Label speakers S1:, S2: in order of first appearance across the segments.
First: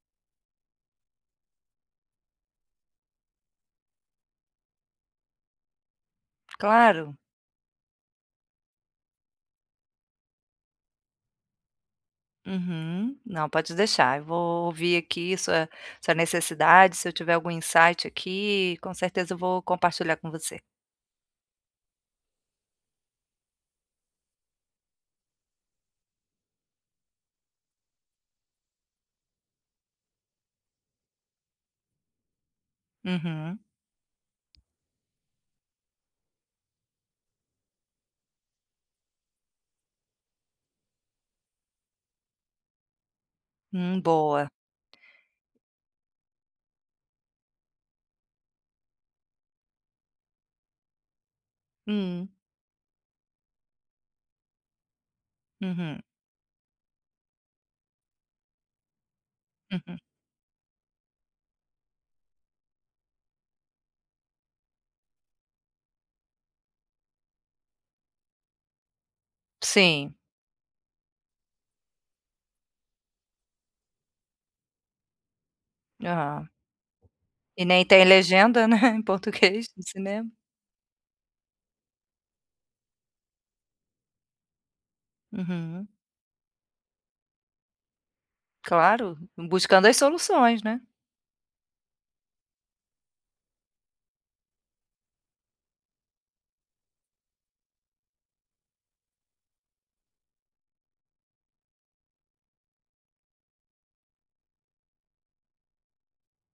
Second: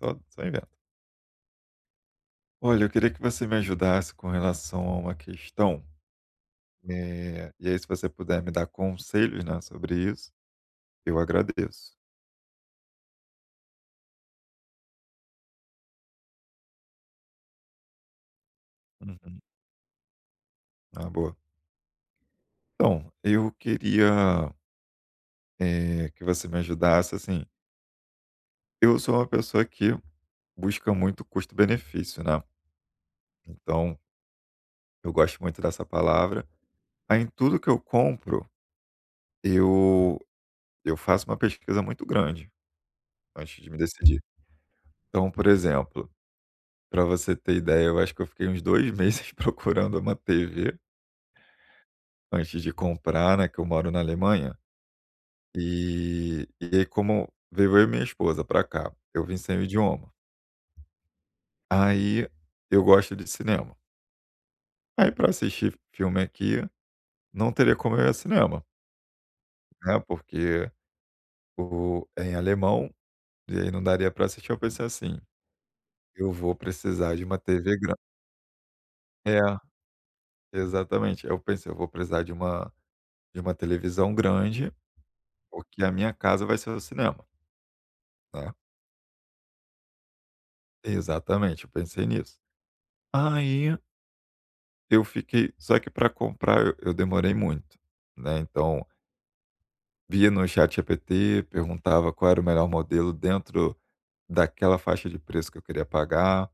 S1: Tô, só inventa. Olha, eu queria que você me ajudasse com relação a uma questão,
S2: Claro.
S1: eh, e aí se você puder me dar conselhos, né, sobre isso, eu agradeço.
S2: Uhum. Não, pode deixar. Eu vou ouvir aqui sua sua necessidade, se eu tiver algum insight aqui, com certeza eu
S1: Uhum.
S2: vou compartilhar com você.
S1: Ah, boa. Então, eu queria eh, que você me ajudasse, assim eu sou uma pessoa que busca muito custo-benefício, né,
S2: Uhum.
S1: então eu gosto muito dessa palavra. Aí em tudo que eu compro, eu eu faço uma pesquisa muito grande antes de me
S2: Hum,
S1: decidir.
S2: boa.
S1: Então, por exemplo, pra você ter ideia, eu acho que eu fiquei uns 2 meses procurando uma TV
S2: Hum.
S1: antes de comprar, né. Que eu moro na Alemanha,
S2: Uhum.
S1: e e aí como veio eu e minha esposa pra cá, eu vim sem o
S2: Uhum.
S1: idioma. Aí eu gosto de cinema. Aí para assistir filme aqui, não teria como ir ao cinema né
S2: Sim.
S1: porque o é em alemão, e aí não daria pra assistir, eu pensei assim: "Eu
S2: Ah,
S1: vou precisar de uma
S2: e
S1: TV
S2: nem
S1: gran"
S2: tem legenda, né, em
S1: é,
S2: português no cinema.
S1: exatamente. Eu pensei: "Eu vou precisar de uma de uma televisão grande, porque
S2: Uhum.
S1: a minha casa vai ser o cinema" né.
S2: Claro, buscando as soluções, né.
S1: Exatamente, eu pensei nisso. Aí eu fiquei só que para comprar eu demorei muito, né, então via no ChatGPT, perguntava qual era o melhor modelo dentro daquela faixa de preço que eu queria pagar,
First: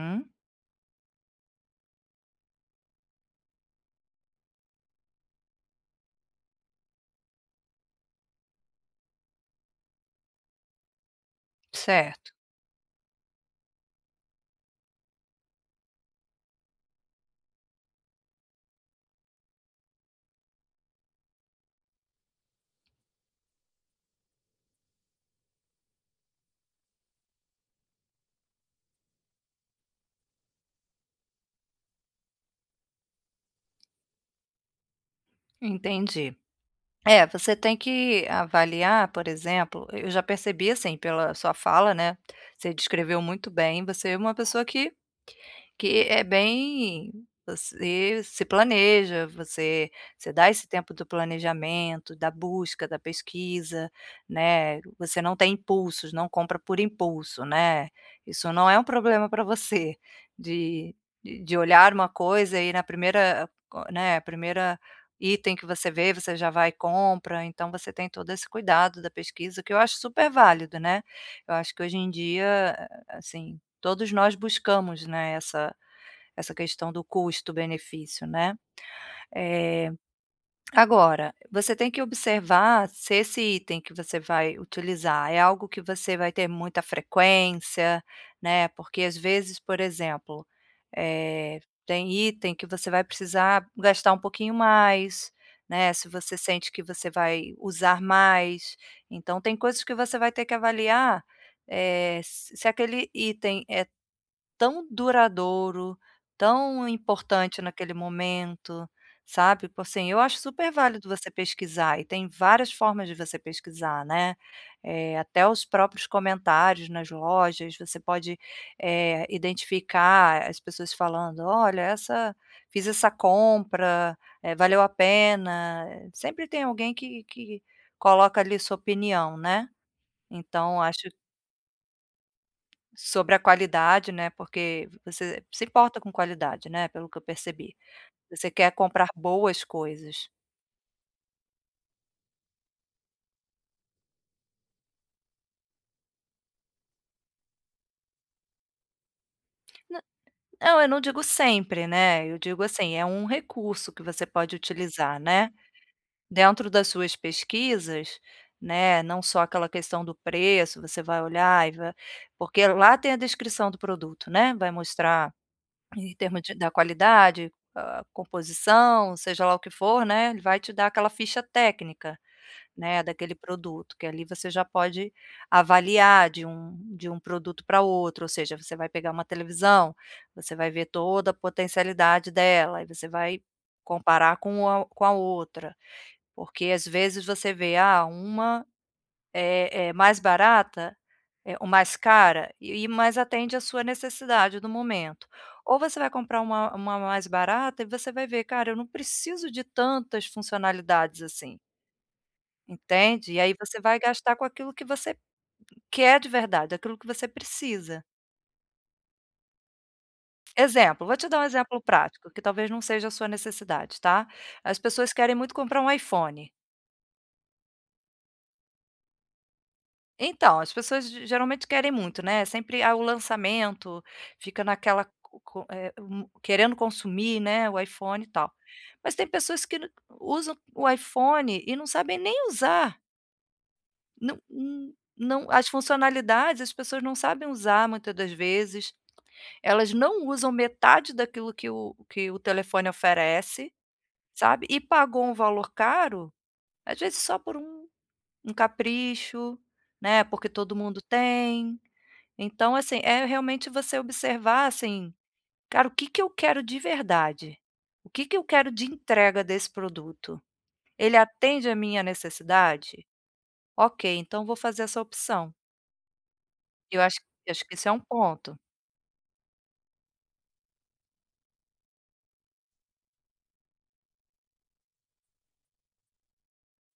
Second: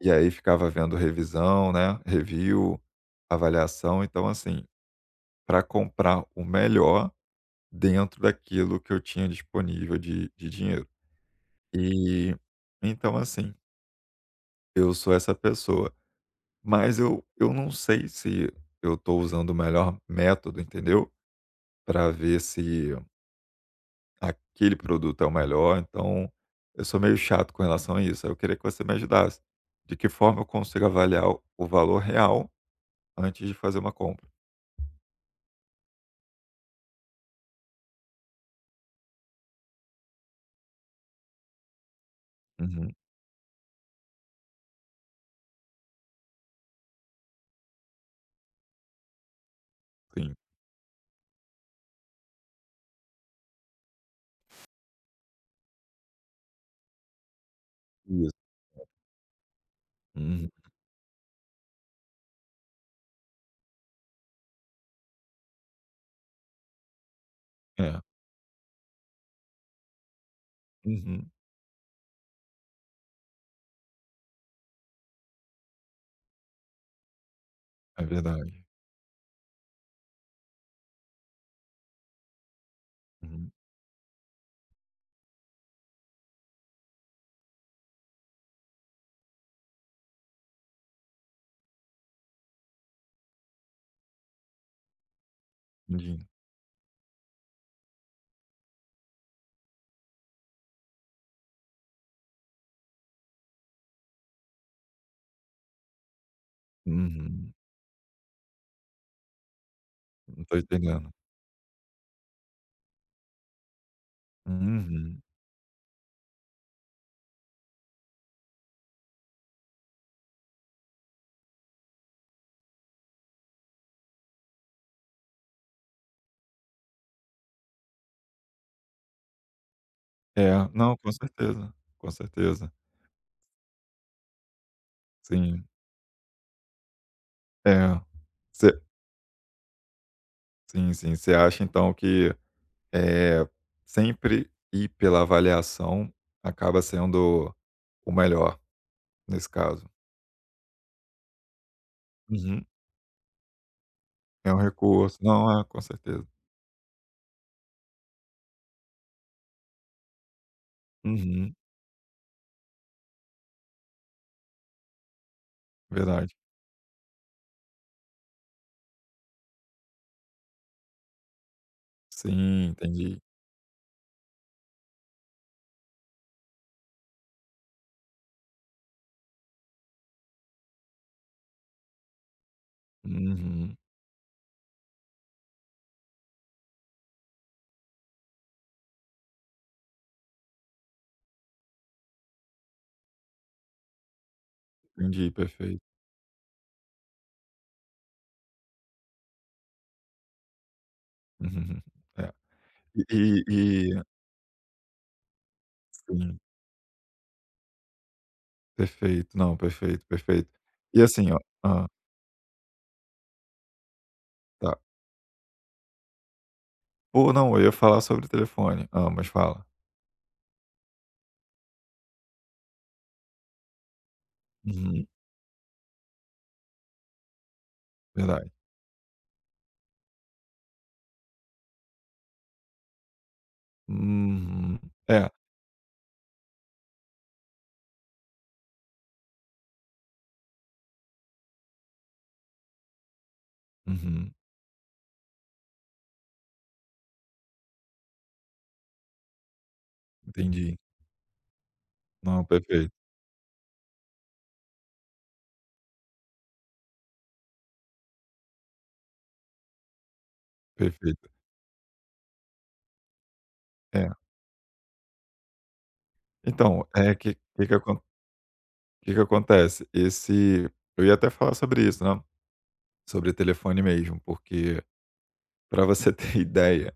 S1: e aí ficava vendo revisão, né, review, avaliação, então assim, para comprar o melhor dentro daquilo que eu tinha disponível de de dinheiro,
S2: Certo.
S1: e então assim eu sou essa pessoa, mas eu eu não sei se eu estou usando o melhor método, entendeu para ver se Aquele produto é o melhor. Então, eu sou meio chato com relação a isso. Aí, eu queria que você me ajudasse. De que forma eu consigo avaliar o o valor real antes de fazer uma compra?
S2: Entendi. É, você tem que avaliar, por exemplo, eu já percebi assim pela sua fala, né, você
S1: Uhum.
S2: descreveu muito bem, você é uma pessoa que que é bem você se planeja, você você
S1: Sim.
S2: dá esse tempo do planejamento, da busca, da pesquisa, né. Você não tem impulsos, não compra por impulso, né.
S1: Isso,
S2: Isso não é um
S1: é.
S2: problema pra você,
S1: Uhum.
S2: de e de olhar uma coisa e na primeira coi né, primeira item que você vê, você já vai e compra. Então, você
S1: É.
S2: tem todo esse cuidado da pesquisa, o que eu acho super válida, né.
S1: Uhum.
S2: Eu acho que hoje em dia, a a assim, todos nós buscamos, né, essa essa questão do
S1: É
S2: custo-benefício, né.
S1: verdade.
S2: Eh, agora, você tem que observar se esse
S1: Uhum.
S2: item que você vai utilizar é algo que você vai ter muita frequência, né, porque às vezes, por exemplo, eh, tem item que você vai precisar gastar um pouquinho mais, né, se
S1: Entendi.
S2: você sente que você vai usar mais. Então, tem coisas que você vai ter que avaliar, eh, se se aquele item é tão duradouro, tão
S1: Uhum.
S2: importante naquele momento, sabe, tipo assim, eu acho
S1: Uhum, tô
S2: super válido
S1: entendendo.
S2: você pesquisar e tem várias formas de você pesquisar, né. Eh,
S1: Uhum.
S2: até os próprios comentários nas lojas, você pode, eh, identificar as pessoas falando, olha, essa fiz essa compra, eh, valeu a pena. Sempre tem alguém que que coloca ali sua opinião, né.
S1: É,
S2: Então
S1: não,
S2: acho
S1: com certeza, com certeza.
S2: Sobre a qualidade, né, porque você se
S1: Sim.
S2: importa com qualidade, né, pelo que eu percebi.
S1: É,
S2: Você quer
S1: você
S2: comprar boas coisas.
S1: Sim, sim, você acha então que, eh, sempre ir pela avaliação acaba sendo o melhor nesse caso.
S2: Na não, eu não digo sempre, né, eu digo
S1: Uhum.
S2: assim, é um recurso que você
S1: É
S2: pode
S1: um recurso.
S2: utilizar, né,
S1: Não, é, com certeza.
S2: dentro das suas pesquisas, né, não só aquela questão do preço, você vai
S1: Uhum.
S2: olhar e vai porque lá tem a descrição do produto, né, vai mostrar em
S1: Verdade.
S2: termos de da qualidade, a a composição, seja lá o que for, né, ele vai te dar aquela ficha técnica,
S1: Sim,
S2: né,
S1: entendi.
S2: daquele produto, que ali você já pode avaliar de um de um produto para outro. Ou seja, você vai pegar uma televisão, você vai ver toda a potencialidade dela, aí você vai
S1: Uhum.
S2: comparar com a o com a outra, porque às vezes você vê: "Ah, uma é é mais barata? É ou mais cara?". E o e mas atende a sua necessidade do momento.
S1: Entendi,
S2: Ou
S1: perfeito.
S2: você vai comprar uma uma mais barata e você vai ver: "Cara, eu não preciso de tantas funcionalidades assim".
S1: Uhum, hum, é.
S2: Entende? E
S1: Eh,
S2: aí você vai
S1: eh
S2: gastar com aquilo que você quer de
S1: Sim.
S2: verdade, aquilo que você precisa.
S1: Perfeito. Não, perfeito, perfeito. E
S2: Exemplo, vou te
S1: assim,
S2: dar
S1: ó
S2: um exemplo
S1: hã.
S2: prático, que talvez não seja a sua necessidade, tá? As
S1: Tá.
S2: pessoas querem muito comprar um iPhone.
S1: Ou não, eu ia falar sobre telefone. Ah, mas fala.
S2: Então, as pessoas ge geralmente querem muito, né sempre há o lançamento, fica naquela
S1: Uhum.
S2: co co eh, hum, querendo consumir, né, o iPhone e tal.
S1: Verdade.
S2: Mas tem pessoas que não usam o iPhone e não sabem nem usar. Não,
S1: Uhum,
S2: hum,
S1: é.
S2: não, as funcionalidades, as pessoas não sabem usar muita das vezes, elas não usam metade daquilo que o que o telefone oferece,
S1: Uhum.
S2: sabe? E pagou um valor caro, às vezes só por um um capricho, né, porque todo
S1: Entendi.
S2: mundo tem.
S1: Não,
S2: Então
S1: perfeito
S2: assim, é realmente você observar, assim: "Cara, o que que eu quero de verdade? O que que eu quero de entrega desse produto? Ele
S1: Perfeito.
S2: atende a minha necessidade? Ok,
S1: É.
S2: então vou fazer essa opção".
S1: Então,
S2: Eu
S1: é
S2: acho
S1: que
S2: acho
S1: que
S2: que
S1: que
S2: isso é um
S1: acon
S2: ponto.
S1: que que acontece? Esse eu ia até falar sobre isso, né, sobre telefone mesmo, porque pra você ter ideia,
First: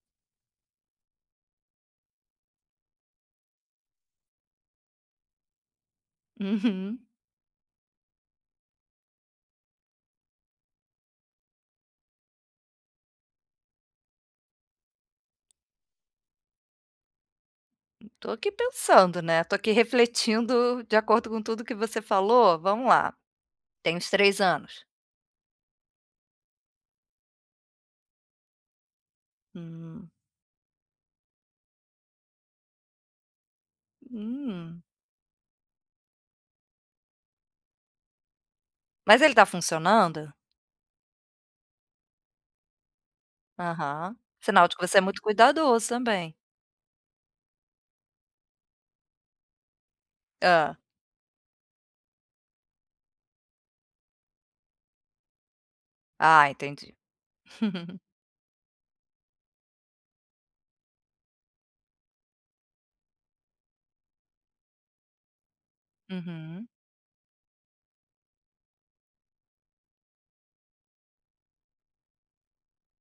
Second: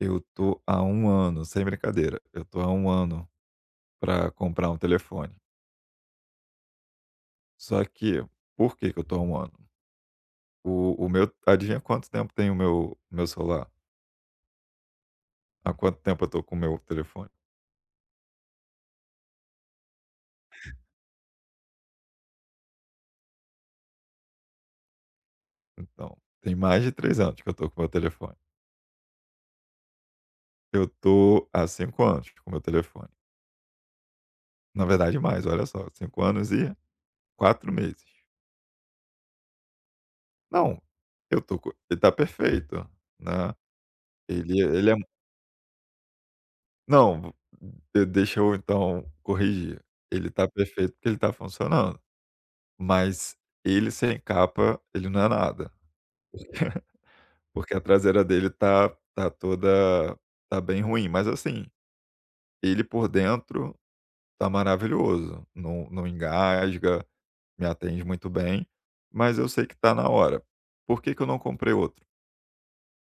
S1: eu tô há 1 ano, sem brincadeira, eu tô há 1 ano pra comprar um telefone.
S2: Uhum.
S1: Só que, por que que eu tô há 1 ano? O o meu adivinha quanto tempo tem o meu meu celular? Há quanto tempo eu tô com o meu telefone?
S2: Tô aqui pensando, né. Tô aqui refletindo de acordo com tudo que você falou. Vamo lá. Tem uns 3 anos.
S1: Então, tem mais de 3 anos que eu tô com meu telefone.
S2: Hum.
S1: Eu tô há 5 anos com meu telefone.
S2: Hum.
S1: Na verdade, mais, olha só, 5 anos e 4 meses.
S2: Mas ele tá funcionando?
S1: Não, eu tô com e e tá perfeito, né.
S2: Aham.
S1: Ele
S2: Sinal de que
S1: ele é
S2: você é
S1: um
S2: muito cuidadoso também.
S1: Não, e deixa eu então corrigir. Ele tá
S2: Hã.
S1: perfeito, porque ele tá funcionando, mas ele sem capa, ele não é nada,
S2: Ah, entendi.
S1: porque a traseira dele tá tá toda tá bem ruim, mas assim, ele por dentro tá maravilhoso. Não não
S2: Uhum.
S1: engasga, me atende muito bem, mas eu sei que tá na hora. Por que que eu não comprei outro?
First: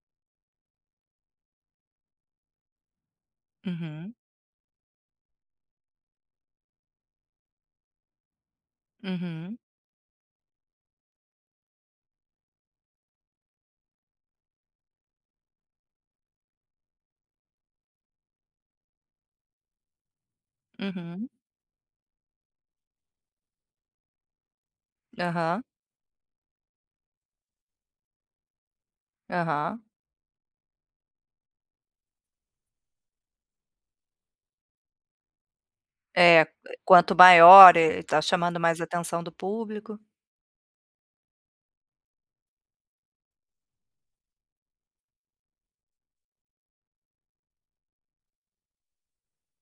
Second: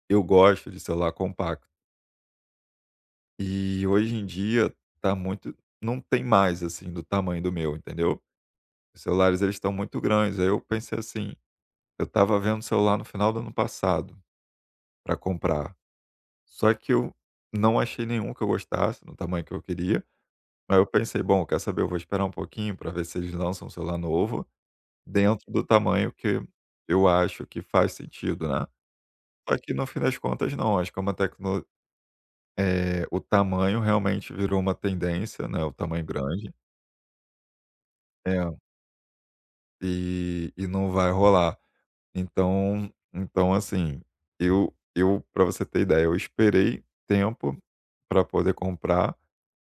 S1: Eu gosto de celular compacto. E
S2: Uhum.
S1: hoje em dia tá muito não tem mais assim, do tamanho do meu, entendeu, os celulares,
S2: Uhum.
S1: eles tão muito grandes. Aí, eu pensei assim, eu estava vendo celular no final do ano passado pra comprar, só que eu não achei nenhum que eu gostasse no tamanho que eu queria. Aí, eu pensei:
S2: Uhum.
S1: "Bom, quer saber? Eu vou esperar um pouquinho pra ver se eles lançam um celular novo, dentro do
S2: Aham.
S1: tamanho que eu acho que faz sentido", né. Só que
S2: Aham.
S1: no fim das contas, não, acho que é uma tecnolo eh, o tamanho realmente virou uma tendência, né, o tamanho
S2: É é,
S1: grande.
S2: quanto maior é, tá chamando
S1: É.
S2: mais atenção do público.
S1: E e não vai rolar. Então então assim, eu eu pra você ter ideia, eu esperei tempo pra poder comprar,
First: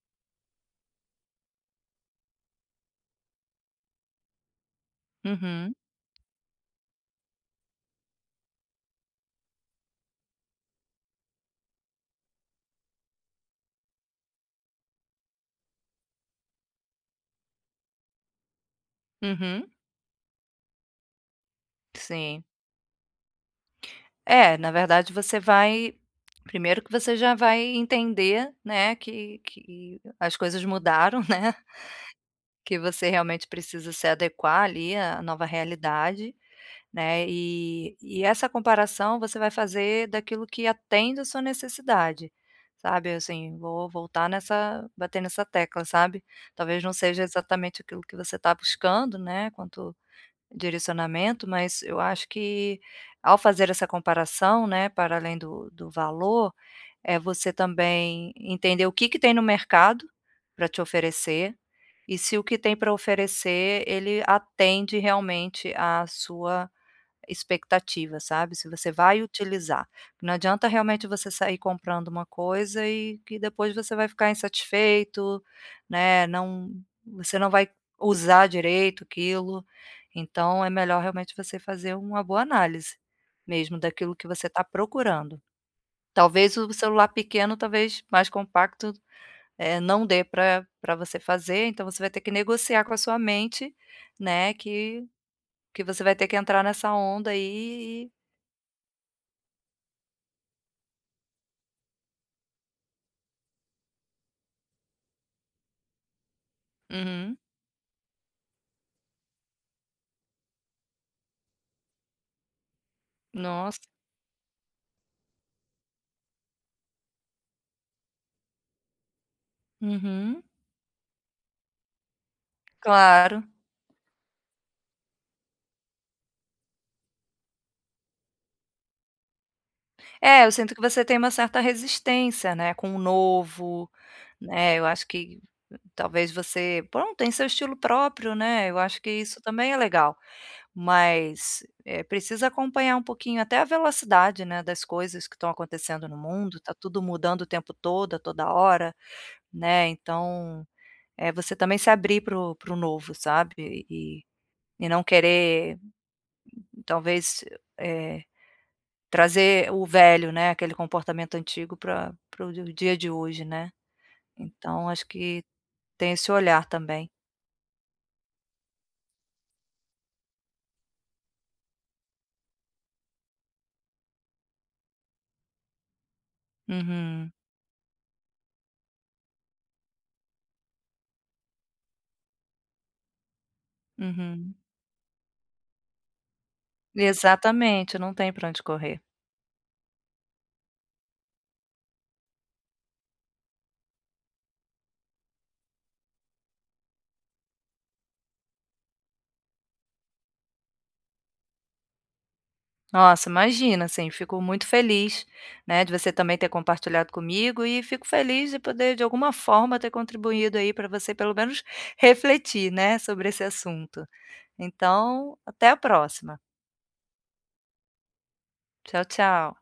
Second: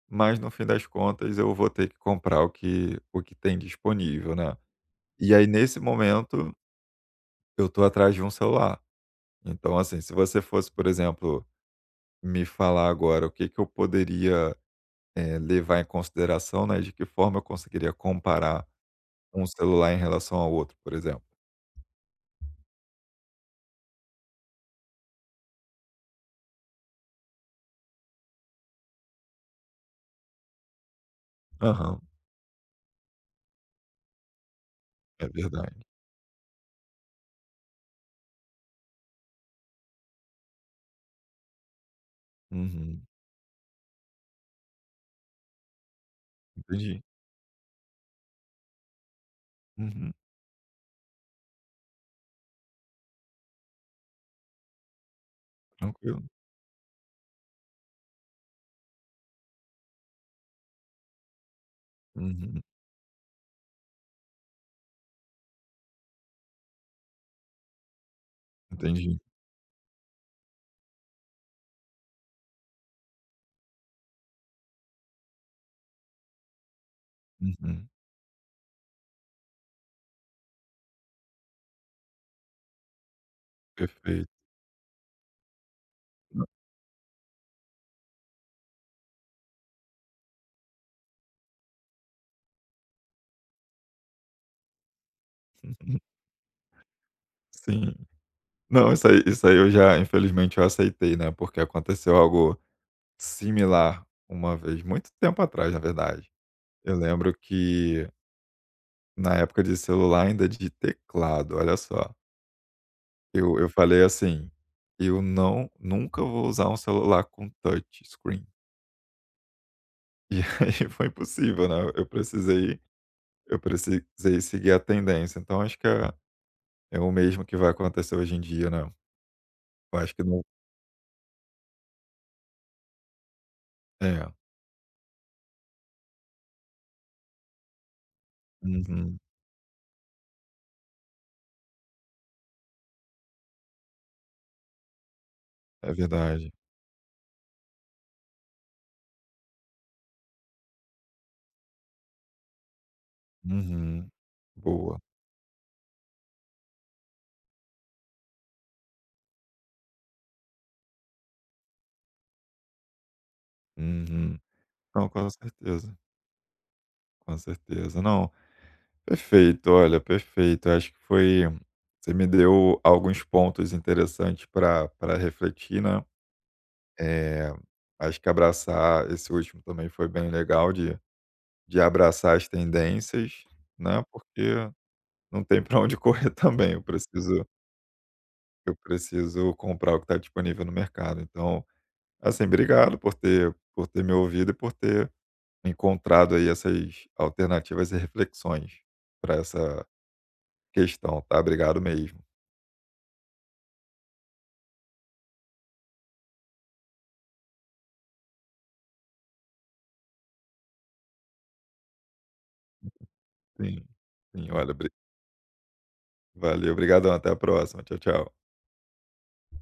S1: mas no fim das contas eu vou ter que comprar o que o que tem disponível, né, e aí
S2: Uhum.
S1: nesse momento eu tô atrás de um celular. Então assim, se você fosse, por exemplo, me falar agora o que que eu poderia, eh, levar em consideração, né, e de que forma eu conseguiria comparar um
S2: Uhum.
S1: celular em relação ao outro, por exemplo.
S2: Sim. É, na verdade, você vai primeiro que você já vai entender, né, que que as coisas mudaram, né.
S1: Aham.
S2: Que você realmente precisa se adequar ali, à
S1: É
S2: nova
S1: verdade.
S2: realidade, né. Eh, e essa comparação você vai fazer daquilo que atende a sua necessidade,
S1: Uhum.
S2: sabe assim, vou voltar nessa bater nessa tecla, sabe, talvez não
S1: Entendi.
S2: seja exatamente aquilo que você tá buscando, né, quanto
S1: Uhum.
S2: direcionamento, mas eu acho que ao fazer essa comparação, né, para além do do
S1: Tranquilo.
S2: valor, eh, você também entender o que que tem no mercado pra te oferecer e se o que
S1: Uhum.
S2: tem pra oferecer, ele atende realmente à sua expectativa, sabe, se você
S1: Entendi.
S2: vai utilizar. Não adianta realmente você sair comprando uma coisa e que depois você vai ficar insatisfeito, né não, você não vai
S1: Uhum.
S2: usar direito aquilo. Então, é melhor realmente você fazer uma boa análise, mesmo, daquilo que
S1: Perfeito.
S2: você tá procurando.
S1: Mas
S2: Talvez o celular pequeno, talvez, mais compacto, eh, não dê pra pra você fazer, então, você vai ter que negociar com a sua mente, né, que que
S1: Uhum.
S2: você vai ter que entrar nessa onda
S1: Sim.
S2: aí e
S1: Não, isso aí isso aí eu já, infelizmente, eu aceitei, né, porque aconteceu algo similar uma vez, muito tempo atrás, na verdade. Eu lembro
S2: Uhum.
S1: que na época de celular ainda de teclado, olha só. Eu eu
S2: Nossa.
S1: falei assim: "Eu não nunca vou usar um celular com touch screen". E
S2: Uhum.
S1: aí foi impossível, né. Eu precisei
S2: Claro.
S1: eu precisei seguir a tendência. Então, acho que é é o mesmo que vai acontecer hoje em dia, né. Eu acho que não
S2: É, eu sinto que você tem uma certa resistência, né, com o novo,
S1: É.
S2: né. Eu acho que, talvez, você, pronto, tem seu estilo próprio, né. Eu acho que
S1: Uhum.
S2: isso também é legal. Mas, eh, precisa acompanhar um pouquinho até a velocidade, né, das coisas que estão
S1: É
S2: acontecendo no
S1: verdade.
S2: mundo. Tá tudo mudando o tempo todo, a toda hora, né. Então, eh, você também se abrir para o para o novo, sabe,
S1: Uhum.
S2: e e
S1: Boa.
S2: não querer, talvez, eh, trazer o velho, né, aquele comportamento antigo pra pra o dia de hoje, né.
S1: Uhum.
S2: Então, acho
S1: Não, com
S2: que
S1: certeza.
S2: tem esse olhar também.
S1: Com certeza. Não, perfeito. Olha, perfeito. Acho que foi você me deu alguns pontos interessantes pra pra refletir, né.
S2: Uhum.
S1: Eh, acho que abraçar esse último também foi bem legal, de de abraçar as tendências, né.
S2: Uhum.
S1: Porque não tem pra onde correr também, eu preciso
S2: Exatamente, não tem pra onde
S1: eu
S2: correr.
S1: preciso comprar o que tá disponível no mercado. Então, assim, obrigado por ter por ter me ouvido e por ter encontrado aí essas alternativas e reflexões para essa questão, tá. Obrigado mesmo.
S2: Nossa, imagina. Assim, fico muito feliz, né, de você também ter compartilhado comigo e fico feliz de poder, de alguma forma, ter contribuído aí para você pelo menos refletir, né, sobre esse
S1: Sim,
S2: assunto.
S1: sim. Olha, bri
S2: Então, até a próxima.
S1: Valeu, brigadão. Até a próxima. Tchau, tchau.
S2: Tchau, tchau.